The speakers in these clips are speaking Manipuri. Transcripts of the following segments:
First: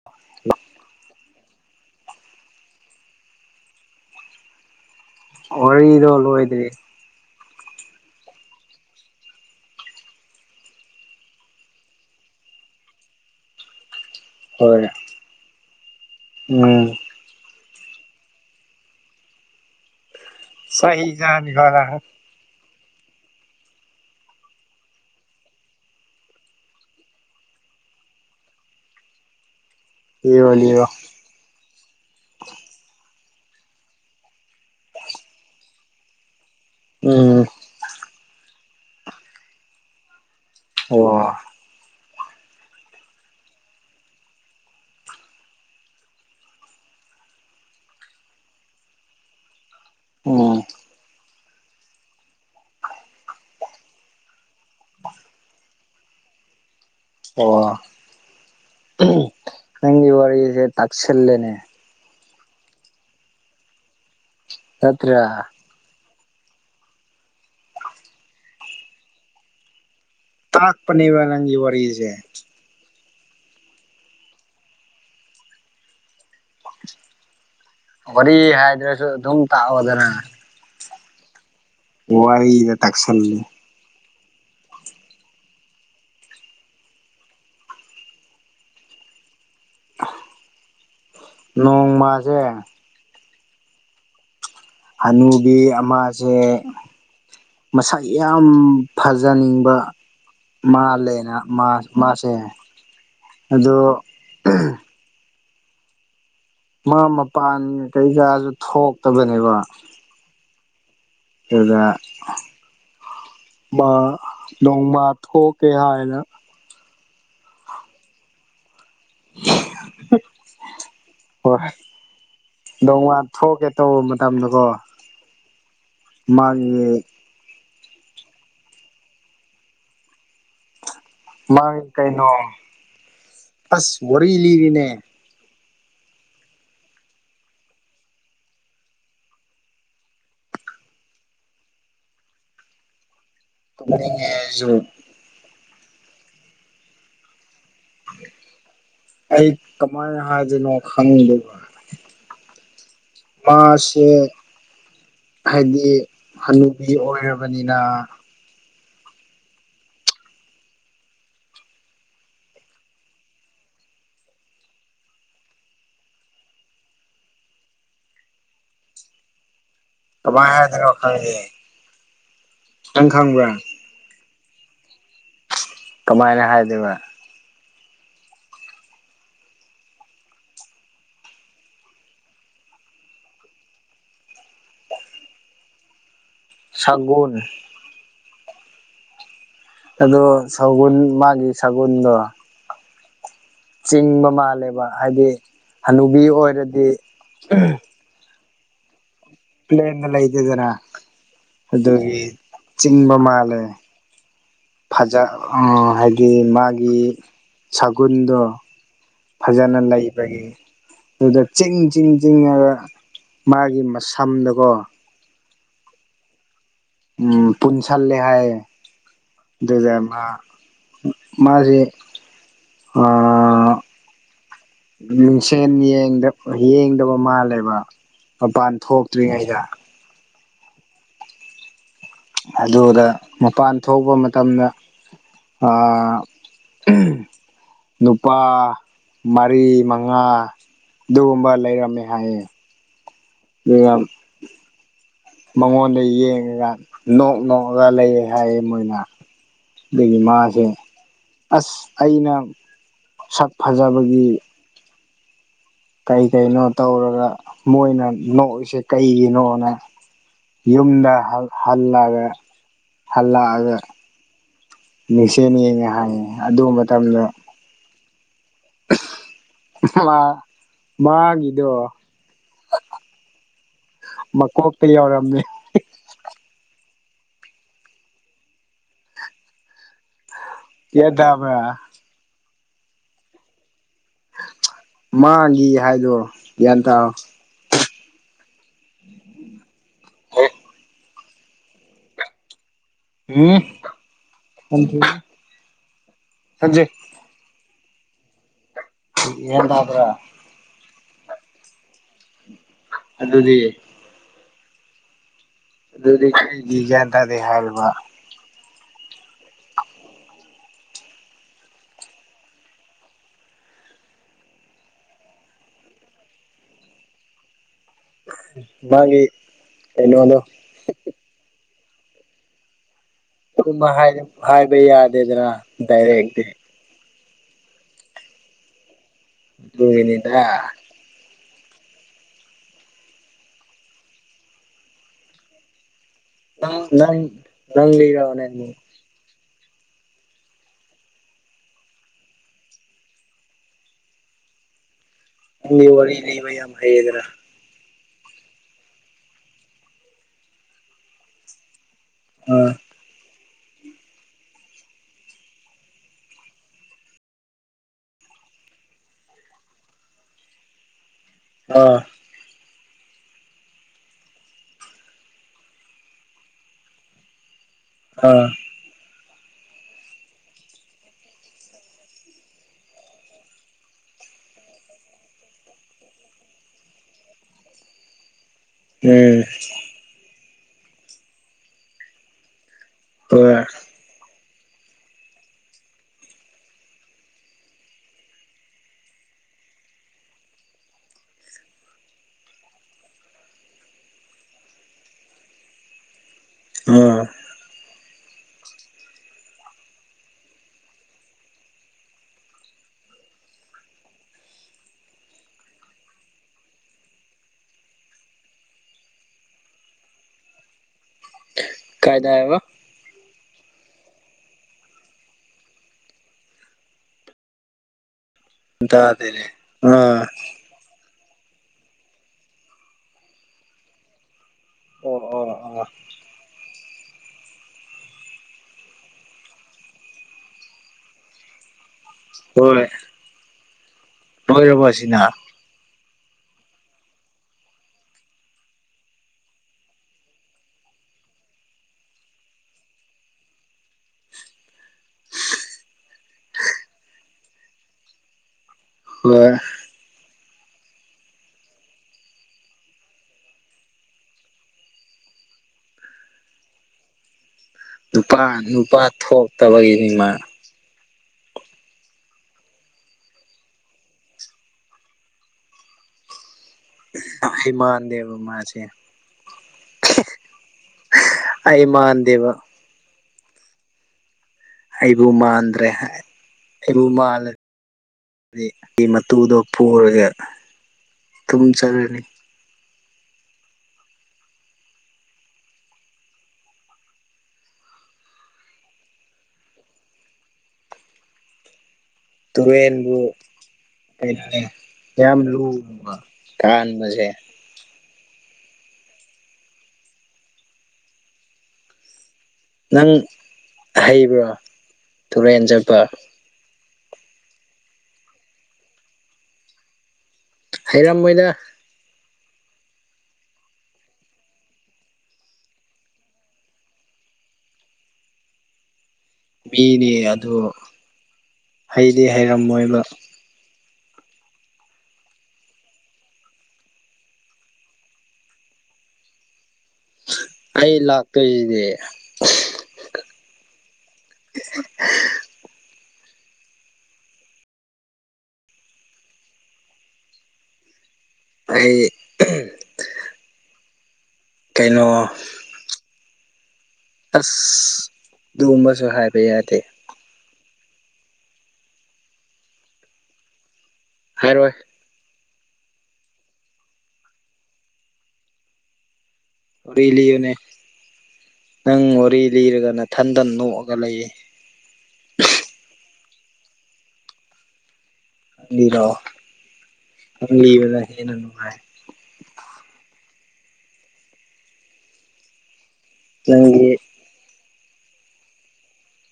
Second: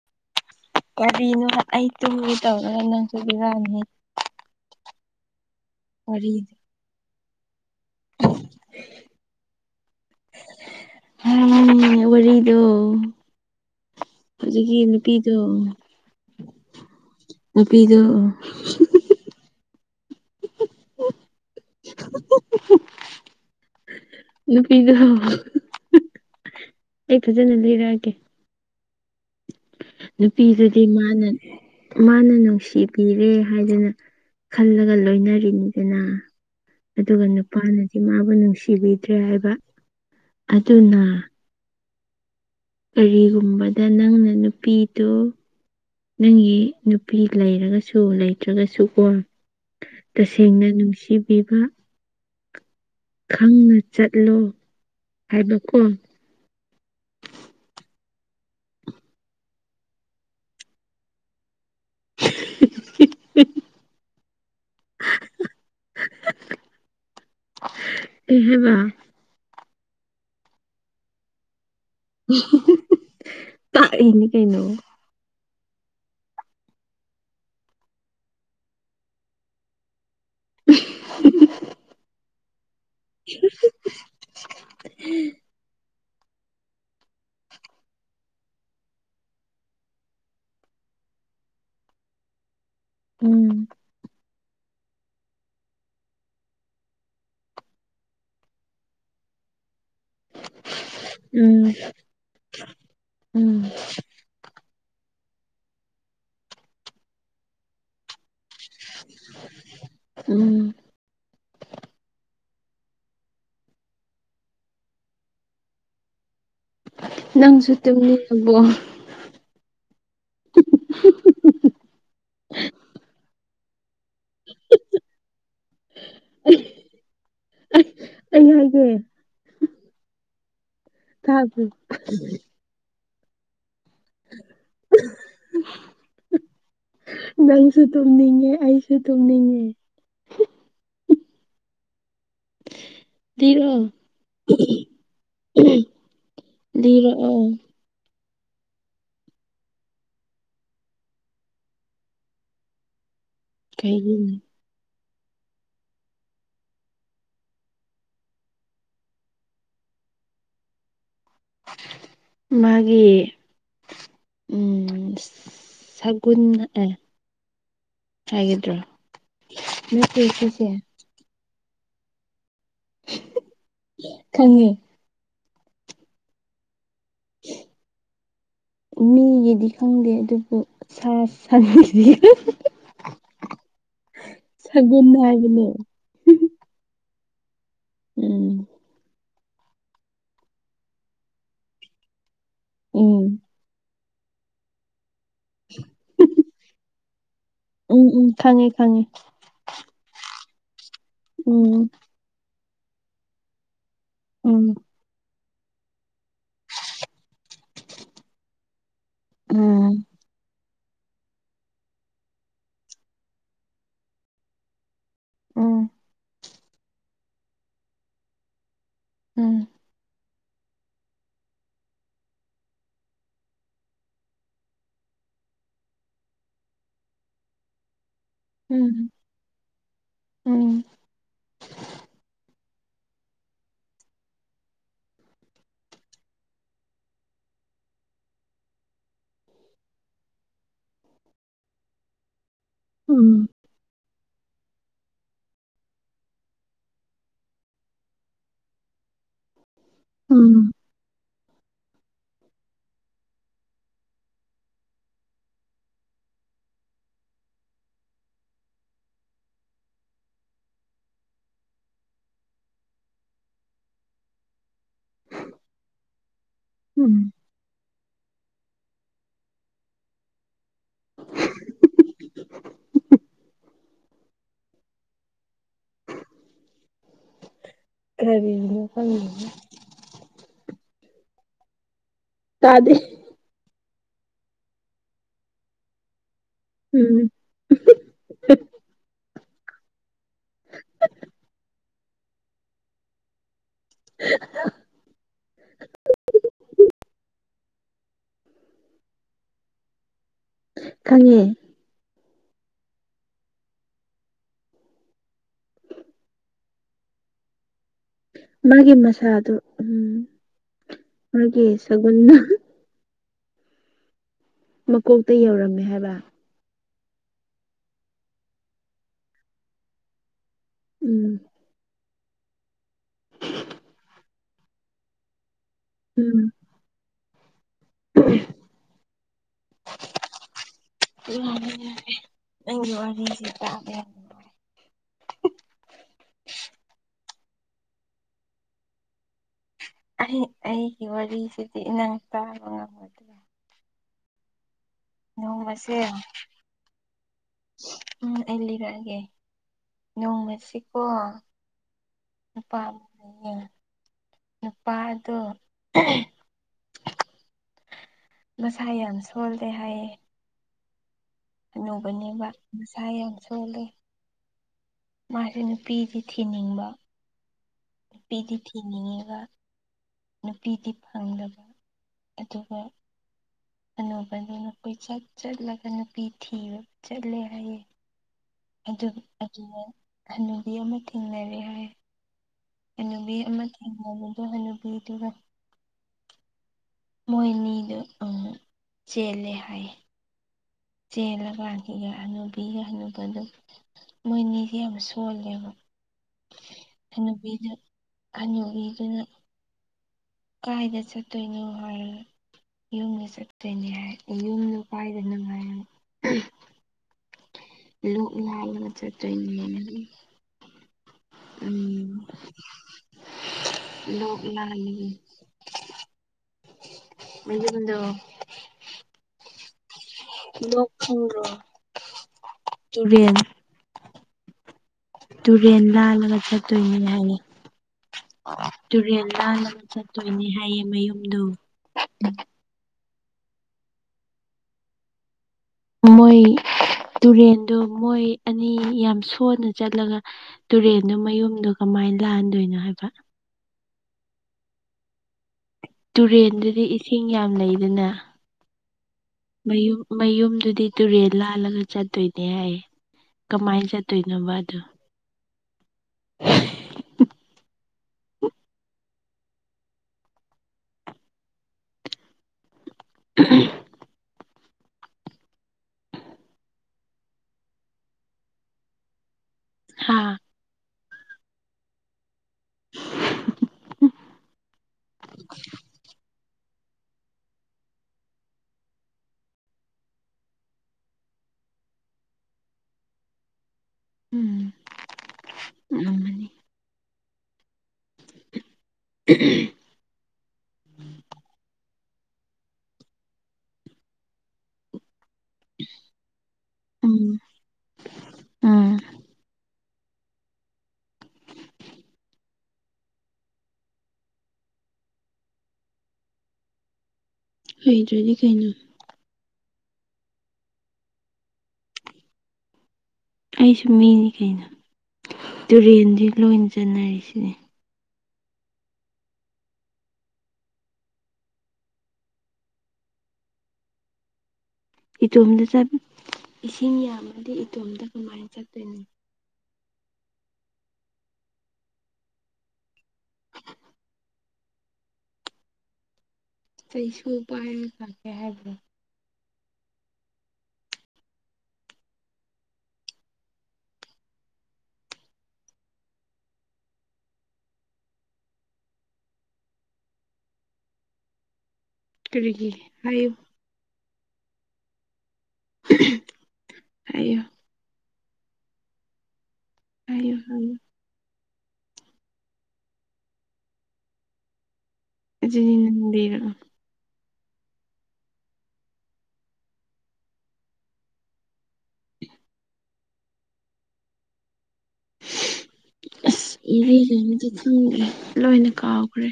[unintelligible] ꯀꯔꯤꯅꯣꯗ ꯑꯩ ꯇꯨꯝꯒꯦ ꯇꯧꯔ ꯅꯪꯁꯨ ꯕꯤꯔꯅꯤꯍꯦ ꯋꯥꯔꯤꯗꯣ ꯋꯥꯔꯤꯗꯤ ꯂꯣꯏꯗ꯭ꯔꯤ [inaudible] ꯋꯥꯔꯤꯗꯣ ꯍꯧꯖꯤꯛꯀꯤ ꯍꯣꯏ ꯅꯨꯄꯤꯗꯣ ꯎꯝ ꯅꯨꯄꯤꯗꯣ ꯆꯥꯍꯤ ꯖꯅꯤ [unintelligible] ꯅꯨꯄꯤꯗ ꯑꯩ ꯐꯖꯅ ꯂꯩꯔꯛꯑꯒꯦ ꯂꯤꯔꯣ ꯅꯨꯄꯤꯗꯨꯗꯤ ꯂꯤꯔꯣ ꯃꯥꯅꯅꯦ ꯃꯥꯅ ꯅꯨꯡꯁꯤꯕꯤꯔꯦ ꯍꯥꯏꯗꯅ ꯈꯜꯂꯒ ꯂꯣꯏꯅꯔꯤꯅꯤꯗꯅ ꯑꯗꯨꯒ ꯎꯝ ꯅꯨꯄꯥꯅꯗꯤ ꯃꯥꯕꯨ ꯅꯨꯡꯁꯤꯕꯤꯗ꯭ꯔꯦ ꯍꯥꯏꯕ ꯑꯗꯨꯅ ꯑꯣ ꯀꯔꯤꯒꯨꯝꯕꯗ ꯅꯪꯅ ꯅꯨꯄꯤꯗꯨ ꯅꯪꯒꯤ ꯅꯨꯄꯤ ꯂꯩꯔꯒꯁꯨ ꯂꯩꯇ꯭ꯔꯒꯁꯨꯀꯣ ꯎꯝ ꯇꯁꯦꯡꯅ ꯅꯨꯡꯁꯤꯕꯤꯕ ꯈꯪꯅ ꯆꯠꯂꯣ ꯍꯥꯏꯕꯀꯣ ꯑꯣ ꯅꯪꯒꯤ ꯋꯥꯁꯦ ꯇꯥꯛ ꯁꯜꯂꯅꯦ [unintelligible] ꯅꯠꯇ꯭ꯔ [unintelligible] ꯇꯥꯛ ꯄꯅꯤꯕ ꯅꯪꯒꯤ ꯋꯥꯔꯤꯁꯦ ꯇꯥꯛꯏꯅꯤ ꯀꯩꯅꯣ ꯋꯥꯔꯤ ꯍꯥꯏꯗ꯭ꯔꯁꯨ ꯑꯗꯨꯝ ꯇꯥꯛꯑꯣꯗꯅ [unintelligible] ꯋꯥꯔꯤꯒꯥ ꯇꯛꯁꯜꯂꯤ ꯅꯣꯡꯃꯁꯦ ꯎꯝ ꯍꯅꯨꯕꯤ ꯑꯃꯁꯦ ꯃꯁꯛ ꯌꯥꯝ ꯐꯖꯅꯤꯡꯕ ꯃꯥꯜꯂꯦꯅ ꯃꯥ ꯎꯝ ꯃꯥꯁꯦ ꯎꯝ ꯑꯗꯣ ꯃꯥ ꯃꯄꯥꯟ ꯀꯩꯀꯥꯁꯨ ꯊꯣꯛꯇꯕꯅꯦꯕ ꯎꯝ ꯑꯗꯨꯗ ꯃꯥ ꯅꯣꯡꯃ ꯊꯣꯛꯀꯦ ꯍꯥꯏꯅ ꯅꯪꯁꯨ ꯇꯨꯝꯅꯤ ꯑꯕꯣ [unintelligible] ꯍꯣꯏ [unintelligible] ꯊꯣꯛꯀꯦ ꯇꯧꯔꯝꯕ ꯇꯝꯗꯀꯣ ꯃꯥꯒꯤ ꯑ ꯑꯩ ꯍꯥꯏꯒꯦ ꯇꯥꯕ꯭ꯔꯣ ꯃꯥ ꯀꯩꯅꯣ ꯑꯁ ꯋꯥꯔꯤ ꯂꯤꯔꯤꯅꯦ [inaudible] ꯅꯪꯁꯨ ꯇꯨꯝꯅꯤꯡꯉꯦ ꯑꯩꯁꯨ ꯇꯨꯝꯅꯤꯡꯉꯦ [inaudible] ꯇꯨꯝꯅꯤꯡꯉꯦ ꯑꯩꯁꯨ [unintelligible] ꯂꯤꯔꯛꯑꯣ ꯑꯩ ꯀꯃꯥꯏꯅ ꯍꯥꯏꯗꯣꯏꯅꯣ [unintelligible] [unintelligible] ꯃꯥꯁꯦ ꯀꯩꯒꯤꯅꯣ ꯍꯥꯏꯗꯤ ꯍꯅꯨꯄꯤ ꯑꯣꯏꯔꯕꯅꯤꯅ ꯃꯥꯒꯤ ꯎꯝ ꯁꯒꯨꯟ ꯑꯦ ꯍꯥꯏꯒꯤꯗ꯭ꯔꯥ ꯀꯃꯥꯏ ꯍꯥꯏꯗꯣꯏꯅꯣ ꯈꯪꯒꯦ ꯈꯤꯇꯪ ꯈꯪꯕ꯭ꯔꯥ ꯈꯪꯉꯦ ꯀꯃꯥꯏꯅ ꯍꯥꯏꯗꯣꯏꯕ ꯃꯤꯒꯤꯗꯤ ꯈꯪꯗꯦ ꯑꯗꯨꯕꯨ ꯁꯥ ꯁꯟꯗꯤ [inaudible] ꯁꯒꯨꯝ ꯍꯥꯏꯕꯅꯦ ꯁꯒꯨꯟ ꯎꯝ ꯑꯗꯣ ꯁꯒꯨꯟ ꯃꯥꯒꯤ ꯁꯒꯨꯟꯗꯣ ꯎꯝ ꯆꯤꯡꯕ ꯃꯥꯜꯂꯦꯕ ꯍꯥꯏꯗꯤ ꯍꯅꯨꯕꯤ ꯑꯣꯏꯔꯗꯤ ꯎꯝ ꯎꯝ ꯈꯪꯉꯦ ꯈꯪꯉꯦ ꯄ꯭ꯂꯦꯟꯗ ꯂꯩꯗꯦꯗꯅ ꯎꯝ ꯑꯗꯨꯒꯤ ꯆꯤꯡꯕ ꯃꯥꯜꯂꯦ꯫ ꯎꯝ ꯐꯖ ꯍꯥꯏꯗꯤ ꯃꯥꯒꯤ ꯁꯒꯨꯜꯗꯣ ꯐꯖꯅ ꯎꯝ ꯂꯩꯕꯒꯤ ꯑꯗꯨꯗ ꯆꯤꯡ ꯆꯤꯟ ꯆꯤꯡꯉꯒ ꯃꯥꯒꯤ ꯃꯁꯝꯗꯀꯣ ꯎꯝ ꯎꯝ ꯄꯟꯁꯜꯂꯦ ꯍꯥꯏꯌꯦ ꯎꯝ ꯗꯨꯗ ꯃꯥ ꯃꯥꯁꯦ ꯑꯥ ꯃꯤꯡꯁꯦꯜ ꯌꯦꯡꯗ ꯌꯦꯡꯗꯕ ꯃꯥꯜꯂꯦꯕ ꯃꯄꯥꯟ ꯊꯣꯛꯇ꯭ꯔꯤꯉꯩꯗ ꯎꯝ ꯑꯗꯨ ꯃꯄꯥꯟ ꯊꯣꯛꯄ ꯃꯇꯝꯗ ꯑꯥ ꯅꯨꯄꯥ ꯃꯔꯤ ꯃꯉꯥ ꯑꯗꯨꯒꯨꯝꯕ ꯂꯩꯔꯝꯃꯦ ꯍꯥꯏꯌꯦ ꯎꯝ ꯑꯗꯨꯒ ꯃꯉꯣꯟꯗ ꯌꯦꯡꯉꯒ ꯅꯣꯛ ꯅꯣꯛꯅꯕꯒ ꯂꯩꯌꯦ ꯍꯥꯏꯌꯦ ꯃꯣꯏꯅ ꯑꯗꯒꯤ ꯃꯥꯁꯦ ꯎꯝ ꯑꯁ ꯑꯩꯅ ꯁꯛ ꯐꯖꯕꯒꯤ ꯀꯩ ꯀꯩꯅꯣ ꯇꯧꯔꯒ ꯃꯣꯏꯅ ꯅꯣꯛꯏꯁꯦ ꯀꯩꯒꯤꯅꯣꯅ ꯌꯨꯝꯗ ꯍꯜꯂꯒ ꯍꯜꯂꯛꯑꯒ ꯃꯤꯡꯁꯦꯜ ꯌꯦꯡꯉꯦ ꯍꯥꯏꯌꯦ ꯑꯗꯨ ꯃꯇꯝꯗ ꯎꯝ ꯃꯥ ꯃꯥꯒꯤꯗꯣ ꯃꯀꯣꯛꯇ ꯌꯥꯎꯔꯝꯅꯦ ꯀꯔꯤꯅꯣ ꯈꯪꯗꯦ ꯇꯥꯕꯔꯥ ꯇꯥꯗꯦ ꯃꯥꯡꯒꯤ ꯍꯥꯏꯗꯣ ꯒ꯭ꯌꯥꯟ ꯇꯥꯎ ꯎꯝ [unintelligible] [unintelligible] ꯒꯌꯦꯟ ꯇꯕ꯭ꯔꯥ ꯈꯪꯉꯦ ꯑꯗꯨꯗꯤ ꯑꯗꯨꯗꯤ ꯀꯩꯒꯤ ꯒ꯭ꯌꯥꯟ ꯇꯥꯗꯦ ꯍꯥꯏꯔꯤꯕ ꯃꯥꯒꯤ ꯃꯁꯥ ꯑꯗꯨ ꯎꯝ ꯃꯥꯒꯤ ꯁꯒꯨꯟꯅ ꯃꯀꯣꯛꯇ ꯌꯧꯔꯝꯃꯦ ꯍꯥꯏꯕ ꯃꯥꯒꯤ ꯀꯩꯅꯣꯗꯣ ꯎꯝ ꯑꯗꯨꯃꯥꯏ ꯍꯥꯏ ꯍꯥꯏꯕ ꯌꯥꯗꯦꯗꯅ ꯗꯥꯏꯔꯦꯛ ꯎꯝ [unintelligible] ꯑꯗꯨꯒꯤꯅꯤꯗꯥ [unintelligible] ꯅꯪ ꯅꯪꯂꯤꯔꯣꯅꯦ ꯑꯩ ꯑꯩꯒꯤ ꯋꯥꯔꯤꯁꯤꯗꯤ ꯏꯅꯥꯥꯡ ꯇꯥꯕ ꯉꯝꯒꯗ꯭ꯔꯦ ꯅꯣꯡꯃꯁꯦ ꯋꯥꯔꯤ ꯂꯩꯕ ꯌꯥꯝ ꯍꯩꯌꯦꯗꯅ ꯎꯝ ꯑꯩ ꯂꯤꯔꯛꯑꯒꯦ ꯅꯣꯡꯃꯁꯤꯀꯣ ꯑꯥ ꯅꯨꯄꯥ ꯑꯃꯌꯦ ꯅꯨꯄꯥꯗꯣ ꯃꯁꯥ ꯌꯥꯝ ꯁꯣꯜꯂꯦ ꯍꯥꯏꯌꯦ ꯑꯥ ꯍꯥꯅꯨꯕꯅꯤꯕ ꯃꯁꯥ ꯌꯥꯝ ꯁꯣꯂꯦ ꯃꯥꯁꯦ ꯅꯨꯄꯤꯗꯤ ꯊꯤꯅꯤꯡꯕ ꯑꯥ ꯅꯨꯄꯤꯗꯤ ꯊꯤꯅꯤꯡꯉꯤꯕ ꯅꯨꯄꯤꯗꯤ ꯐꯪꯗꯕ ꯑꯗꯨꯒ꯫ ꯑꯅꯧꯕꯅ ꯅꯈꯣꯏ ꯆꯠ ꯆꯠꯂꯒ ꯅꯨꯄꯤ ꯊꯤꯕ ꯆꯠꯂꯦ ꯍꯥꯏꯌꯦ ꯑꯗꯨꯅ ꯎꯝ ꯑꯗꯨꯅꯦ ꯍꯅꯨꯕꯤ ꯑꯃ ꯊꯦꯡꯅꯔꯦ ꯍꯥꯏ꯫ ꯑꯅꯨꯕꯤ ꯍꯣꯏ ꯑꯃ ꯊꯦꯡꯅꯕꯗꯣ ꯍꯅꯨꯕꯤꯗꯨꯒ ꯃꯣꯏꯅꯤꯗꯨ ꯎꯝ ꯆꯦꯜꯂꯦ ꯍꯥꯏꯌꯦ ꯆꯦꯜꯂꯀꯥꯟꯒ ꯑꯅꯨꯕꯤ ꯗꯨꯒ ꯍꯅꯨꯕ ꯗꯨꯒ ꯃꯣꯏꯅꯤꯁꯦ ꯌꯥꯝ ꯁꯣꯜꯂꯦꯕ ꯑꯥ ꯑꯩꯅꯕ [inaudible] ꯀꯥꯏꯗ ꯆꯠꯇꯣꯏꯅꯣ ꯍꯥꯏꯔ ꯌꯨꯝꯗ ꯆꯠꯇꯣꯏꯅꯦ ꯍꯥꯏ ꯌꯨꯝꯗꯣ ꯀꯥꯏꯗꯅꯣ ꯍꯥꯢꯔ ꯂꯣꯛꯅꯤ ꯍꯥ [inaudible] ꯏꯌꯦ ꯆꯠꯇꯣꯢꯅꯦ ꯀꯥꯏꯗ ꯍꯥꯏꯕ ꯂꯣꯠ [inaudible] ꯅꯍꯟꯒꯤ ꯃꯌꯨꯝꯗꯣ ꯇꯥꯗꯦꯅꯦ ꯑꯥ [inaudible] ꯂꯣꯈꯟꯗ꯭ꯔ ꯇꯨꯔꯦꯟ ꯑꯣ ꯑꯣ ꯇꯨꯔꯦꯟ ꯑꯣ ꯂꯥꯜꯂꯒ ꯆꯠꯇꯣꯏꯅꯤ ꯍꯥꯏꯅꯤ ꯇꯨꯔꯦꯟ ꯂꯜꯂꯒ ꯆꯠꯇꯣꯏꯅꯦ ꯍꯥꯏꯌꯦ ꯃꯌꯨꯝꯗꯣ ꯍꯣꯏ ꯂꯣꯏꯔꯕꯣ ꯑꯁꯤꯅ ꯃꯣꯏ ꯇꯨꯔꯦꯟꯗꯣ ꯃꯣꯏ ꯑꯅꯤ ꯌꯥꯝ ꯁꯣꯟꯂ ꯆꯠꯂꯒ ꯇꯨꯔꯦꯜꯗꯣ ꯃꯌꯨꯝꯗꯣ ꯀꯃꯥꯏꯅ ꯂꯥꯛꯍꯟꯗꯣꯏꯅꯣ ꯍꯥꯏꯕ ꯇꯨꯔꯦꯟꯗꯨꯗꯤ ꯏꯁꯤꯡ ꯌꯥꯝ ꯂꯩꯗꯅ ꯍꯣꯏ꯫ ꯃꯌꯨꯝ ꯃꯌꯨꯝꯗꯨꯗꯤ ꯇꯨꯔꯦꯜ ꯂꯥꯜꯂꯒ ꯆꯠꯇꯣꯏꯅꯦ ꯍꯥꯏꯌꯦ ꯀꯃꯥꯏꯅ ꯆꯠꯇꯣꯏꯅꯣꯕ ꯑꯗꯨ ꯅꯨꯄꯥ ꯅꯨꯄꯥ ꯊꯣꯛꯇꯕꯒꯤ ꯃꯥ ꯎ [inaudible] ꯍꯤꯃꯥꯟ [inaudible] ꯗꯦꯕ ꯃꯥꯁꯦ ꯍꯥ ꯑꯩ ꯃꯥꯟꯗꯦꯕ [inaudible] ꯑꯩꯕꯨ ꯃꯥꯟꯗ꯭ꯔꯦ ꯍꯥꯏ ꯑꯩꯕꯨ ꯃꯥꯜꯂꯔꯗꯤ ꯃꯇꯨꯗꯣ ꯄꯨꯔꯒ ꯇꯨꯝ ꯆꯠꯂꯅꯤ꯫ ꯎꯝ ꯎꯝ [inaudible] ꯇꯨꯔꯦꯟꯕꯨ ꯀꯌꯥꯝ ꯂꯨꯕ ꯎꯝ ꯀꯥꯟꯕꯁꯦ ꯎꯝ ꯅꯪ ꯍꯩꯕ꯭ꯔꯣ ꯇꯨꯔꯦꯟ ꯆꯠꯄ ꯍꯩꯇ꯭ꯔꯗꯤ ꯀꯩꯅꯣ꯫ ꯍꯩꯔꯝꯃꯣꯏꯗ꯫ ꯑꯩꯁꯨ ꯃꯤꯅꯤ ꯀꯩꯅꯣ ꯇꯨꯔꯦꯟꯁꯤ ꯂꯣꯏꯅ ꯆꯠꯅꯔꯤꯁꯤꯅꯦ ꯃꯤꯅꯤ ꯑꯗꯨ ꯍꯩꯗꯤ ꯍꯩꯔꯝꯃꯣꯏꯕ ꯏꯇꯣꯝꯗ ꯏꯁꯤꯡ ꯌꯥꯝꯃꯗꯤ ꯏꯇꯣꯝꯗ ꯀꯃꯥꯏꯅ ꯆꯠꯇꯣꯏꯅꯤ ꯑꯩ ꯂꯥꯛꯇꯣꯏꯁꯤꯗꯤ ꯆꯩꯁꯨ ꯄꯥꯏꯔꯒ ꯂꯥꯛꯀꯦ ꯍꯥꯏꯕ꯭ꯔꯣ ꯑꯩ ꯀꯩꯅꯣ꯫ ꯑꯁ ꯑꯗꯨꯒꯨꯝꯕꯁꯨ ꯍꯥꯏꯕ ꯌꯥꯗꯦ ꯀꯔꯤꯒꯤ ꯍꯥꯏꯌꯨ ꯍꯥꯏꯔꯣꯏ꯫ ꯍꯥꯏꯌꯣ꯫ ꯋꯥꯔꯤ ꯍꯥꯏꯌꯨ ꯂꯤꯌꯨꯅꯦ ꯍꯥꯏꯌꯨ ꯅꯪ ꯋꯥꯔꯤ ꯂꯤꯔꯒ ꯅꯊꯟꯇꯟ ꯅꯣꯛꯑꯒ ꯂꯩꯌꯦ ꯑꯗꯨꯗꯤ ꯅꯪ ꯂꯤꯔꯛꯑꯣ ꯂꯤꯔꯥꯛꯑꫭ ꯅꯪ ꯂꯤꯕꯅ ꯍꯦꯟꯅꯥ ꯅꯨꯡꯉꯥꯏ ꯑꯁ ꯅꯪꯒꯤ [unintelligible] ꯇꯨꯝꯃꯤ ꯂꯣꯏꯅ ꯀꯥꯎꯈ꯭ꯔꯦ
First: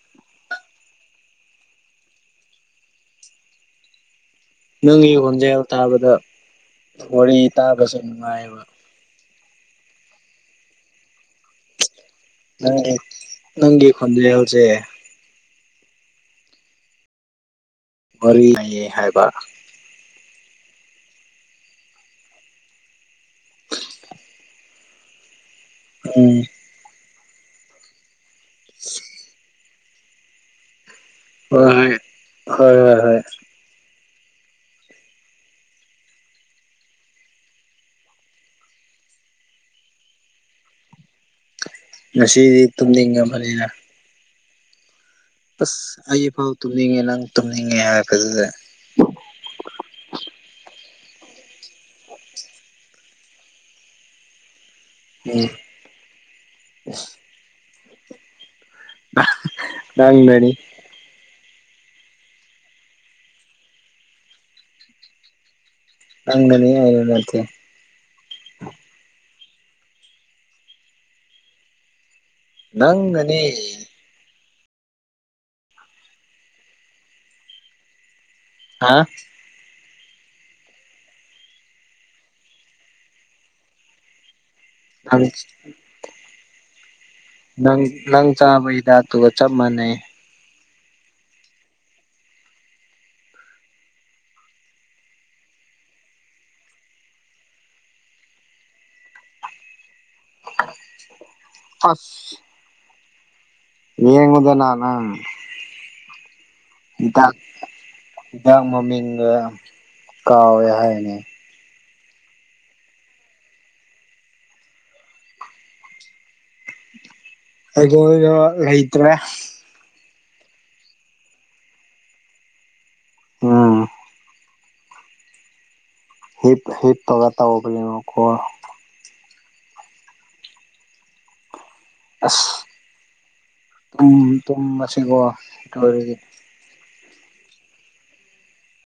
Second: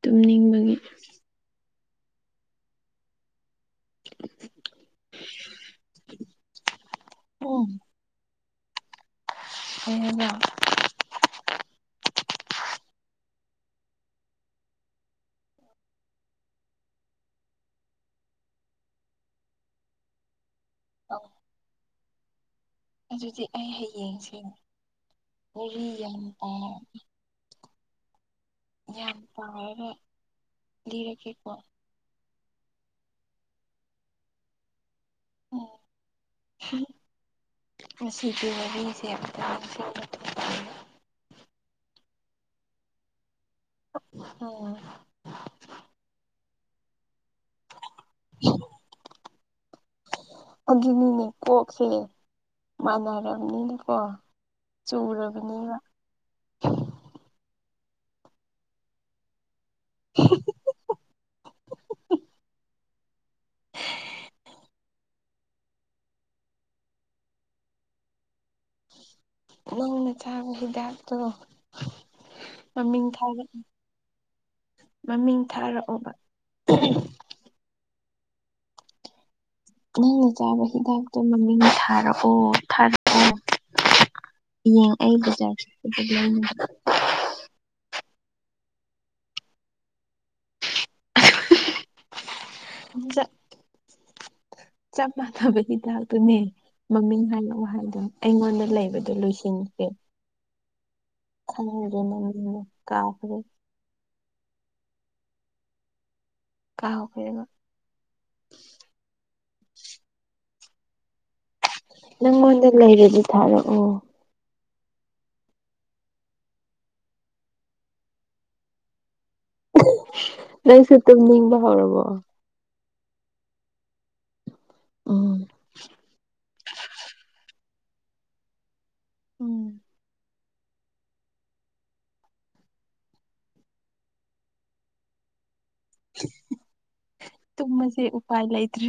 ꯇꯨꯝꯅꯤꯡꯕꯒꯤ꯫ ꯅꯪꯒꯤ ꯈꯣꯟꯖꯦꯜ ꯇꯥꯕꯗ ꯋꯥꯔꯤ ꯎꯝ ꯇꯥꯕꯁꯨ ꯅꯨꯡꯉꯥꯏꯑꯦꯕ ꯀꯩ ꯍꯥꯏꯕ ꯅꯪꯒꯤ ꯅꯪꯒꯤ ꯈꯣꯟꯖꯦꯜꯁꯦ ꯋꯥꯔꯤ ꯂꯩꯌꯦ ꯍꯥꯏꯕ꯫ [inaudible] ꯑꯗꯨꯗꯤ ꯑꯩ ꯍꯌꯦꯡꯁꯦ ꯋꯥꯔꯤ ꯌꯥꯝ ꯎꯝ ꯄꯥꯝꯃꯦ ꯌꯥꯝ ꯄꯥꯔꯒ ꯂꯤꯔꯛꯀꯦꯀꯣ ꯍꯣꯏ ꯍꫭꯠ ꯍꯣꯏ ꯍꯣꯏ ꯍꯣꯏ ꯎꯝ [unintelligible] ꯉꯁꯤꯗꯤ ꯋꯥꯔꯤꯁꯦ ꯑꯃꯇꯥ ꯅꯤꯡꯁꯤꯡꯕ ꯊꫭꯛꯇꯔꯦꯕ ꯉꯁꯤꯗꯤ ꯇꯨꯝꯅꯤꯡꯉꯕꯅꯤꯅ ꯎꯝ ꯇꯥꯁ ꯑꯩꯐꯥꯎ ꯇꯨꯝꯅꯤꯡꯉꯦ ꯅꯪ ꯇꯨꯝꯅꯤꯡꯉꯦ ꯍꯥꯏꯔꯄꯗꯨꯗꯥ ꯑꯗꯨꯅꯤꯅꯦ ꯀꯣꯛꯁꯦ ꯃꯥꯟꯅꯔꯅꯤꯅꯀꯣ ꯎꯝ ꯆꯨꯔꯕꯅꯤꯅ ꯅꯪꯅꯅꯤ꯫ ꯅꯪꯅꯅꯤ ꯑꯩꯅ ꯅꯠꯇꯦ ꯅꯪꯅ ꯆꯥꯕ ꯍꯤꯗꯥꯛꯇꯣ ꯃꯃꯤꯡ ꯅꯪꯅꯅꯦ꯫ ꯊꯥꯔꯛ ꯃꯃꯤꯡ ꯊꯥꯔꯛꯑꯣꯕ ꯍꯥ ꯅꯪꯅ ꯆꯥꯕ ꯍꯤꯗꯥꯛꯇꯣ ꯃꯃꯤꯡ ꯊꯥꯔꯛꯑꯣ ꯊꯥꯔꯛꯑꯣ ꯍꯌꯦꯡ ꯑꯩ ꯅꯪ ꯕꯖ꯭ꯔꯥ ꯆꯠꯄꯗ ꯂꯩꯅꯕ ꯅꯪ ꯅꯪ ꯆꯥꯕ ꯍꯤꯗꯥꯛꯇꯨꯒ ꯆꯞ ꯃꯥꯟꯅꯩ꯫ [unintelligible] ꯆꯞ ꯃꯥꯟꯅꯕ ꯍꯤꯗꯥꯛꯗꯨꯅꯦ ꯃꯃꯤꯡ ꯍꯥꯏꯔꯛꯑꯣ ꯍꯥꯏꯕ ꯑꯩꯉꯣꯟꯗ ꯂꯩꯕꯗꯣ ꯂꯣꯏꯁꯤꯟ ꯈꯔꯦ ꯈꯪꯗꯔꯦ ꯃꯃꯤꯡꯗꫭ ꯀꯥꯎꯈ꯭ꯔꯦ ꯌꯦꯉꯨꯗꯅꯥ ꯅꯪ ꯗꯥꯛ ꯀꯥꯎꯈ꯭ꯔꯦꯕ ꯍꯤꯗꯥꯛ ꯃꯃꯤꯡꯒ ꯀꯥꯎꯋꯦ ꯍꯥꯏꯅꯦ ꯅꯪꯉꯣꯟꯗ ꯂꯩꯔꯗꯤ ꯊꯥꯔꯛꯑꯣ꯫ ꯑꯩꯉꫭꯟꯗꯥ ꯂꯩꯩꯇ꯭ꯔꯦ꯫ ꯅꯪꯁꯨ ꯇꯨꯝꯅꯤꯡꯕꯍꯧꯔꯕꯔꫭ ꯎꯝ ꯎꯝ ꯍꯩꯞ ꯍꯩꯞꯄꯒ ꯇꯧꯕꯅꯦꯕꯀꯣ꯫ ꯎꯝ ꯑꯁ ꯇꯨꯝ ꯇꯨꯝ ꯑꯁꯤꯀꯣ ꯇꯧꯔꯤꯁꯦ ꯇꯨꯝꯃꯁꯦ ꯎꯄꯥꯏ ꯂꯩꯇ꯭ꯔꯦ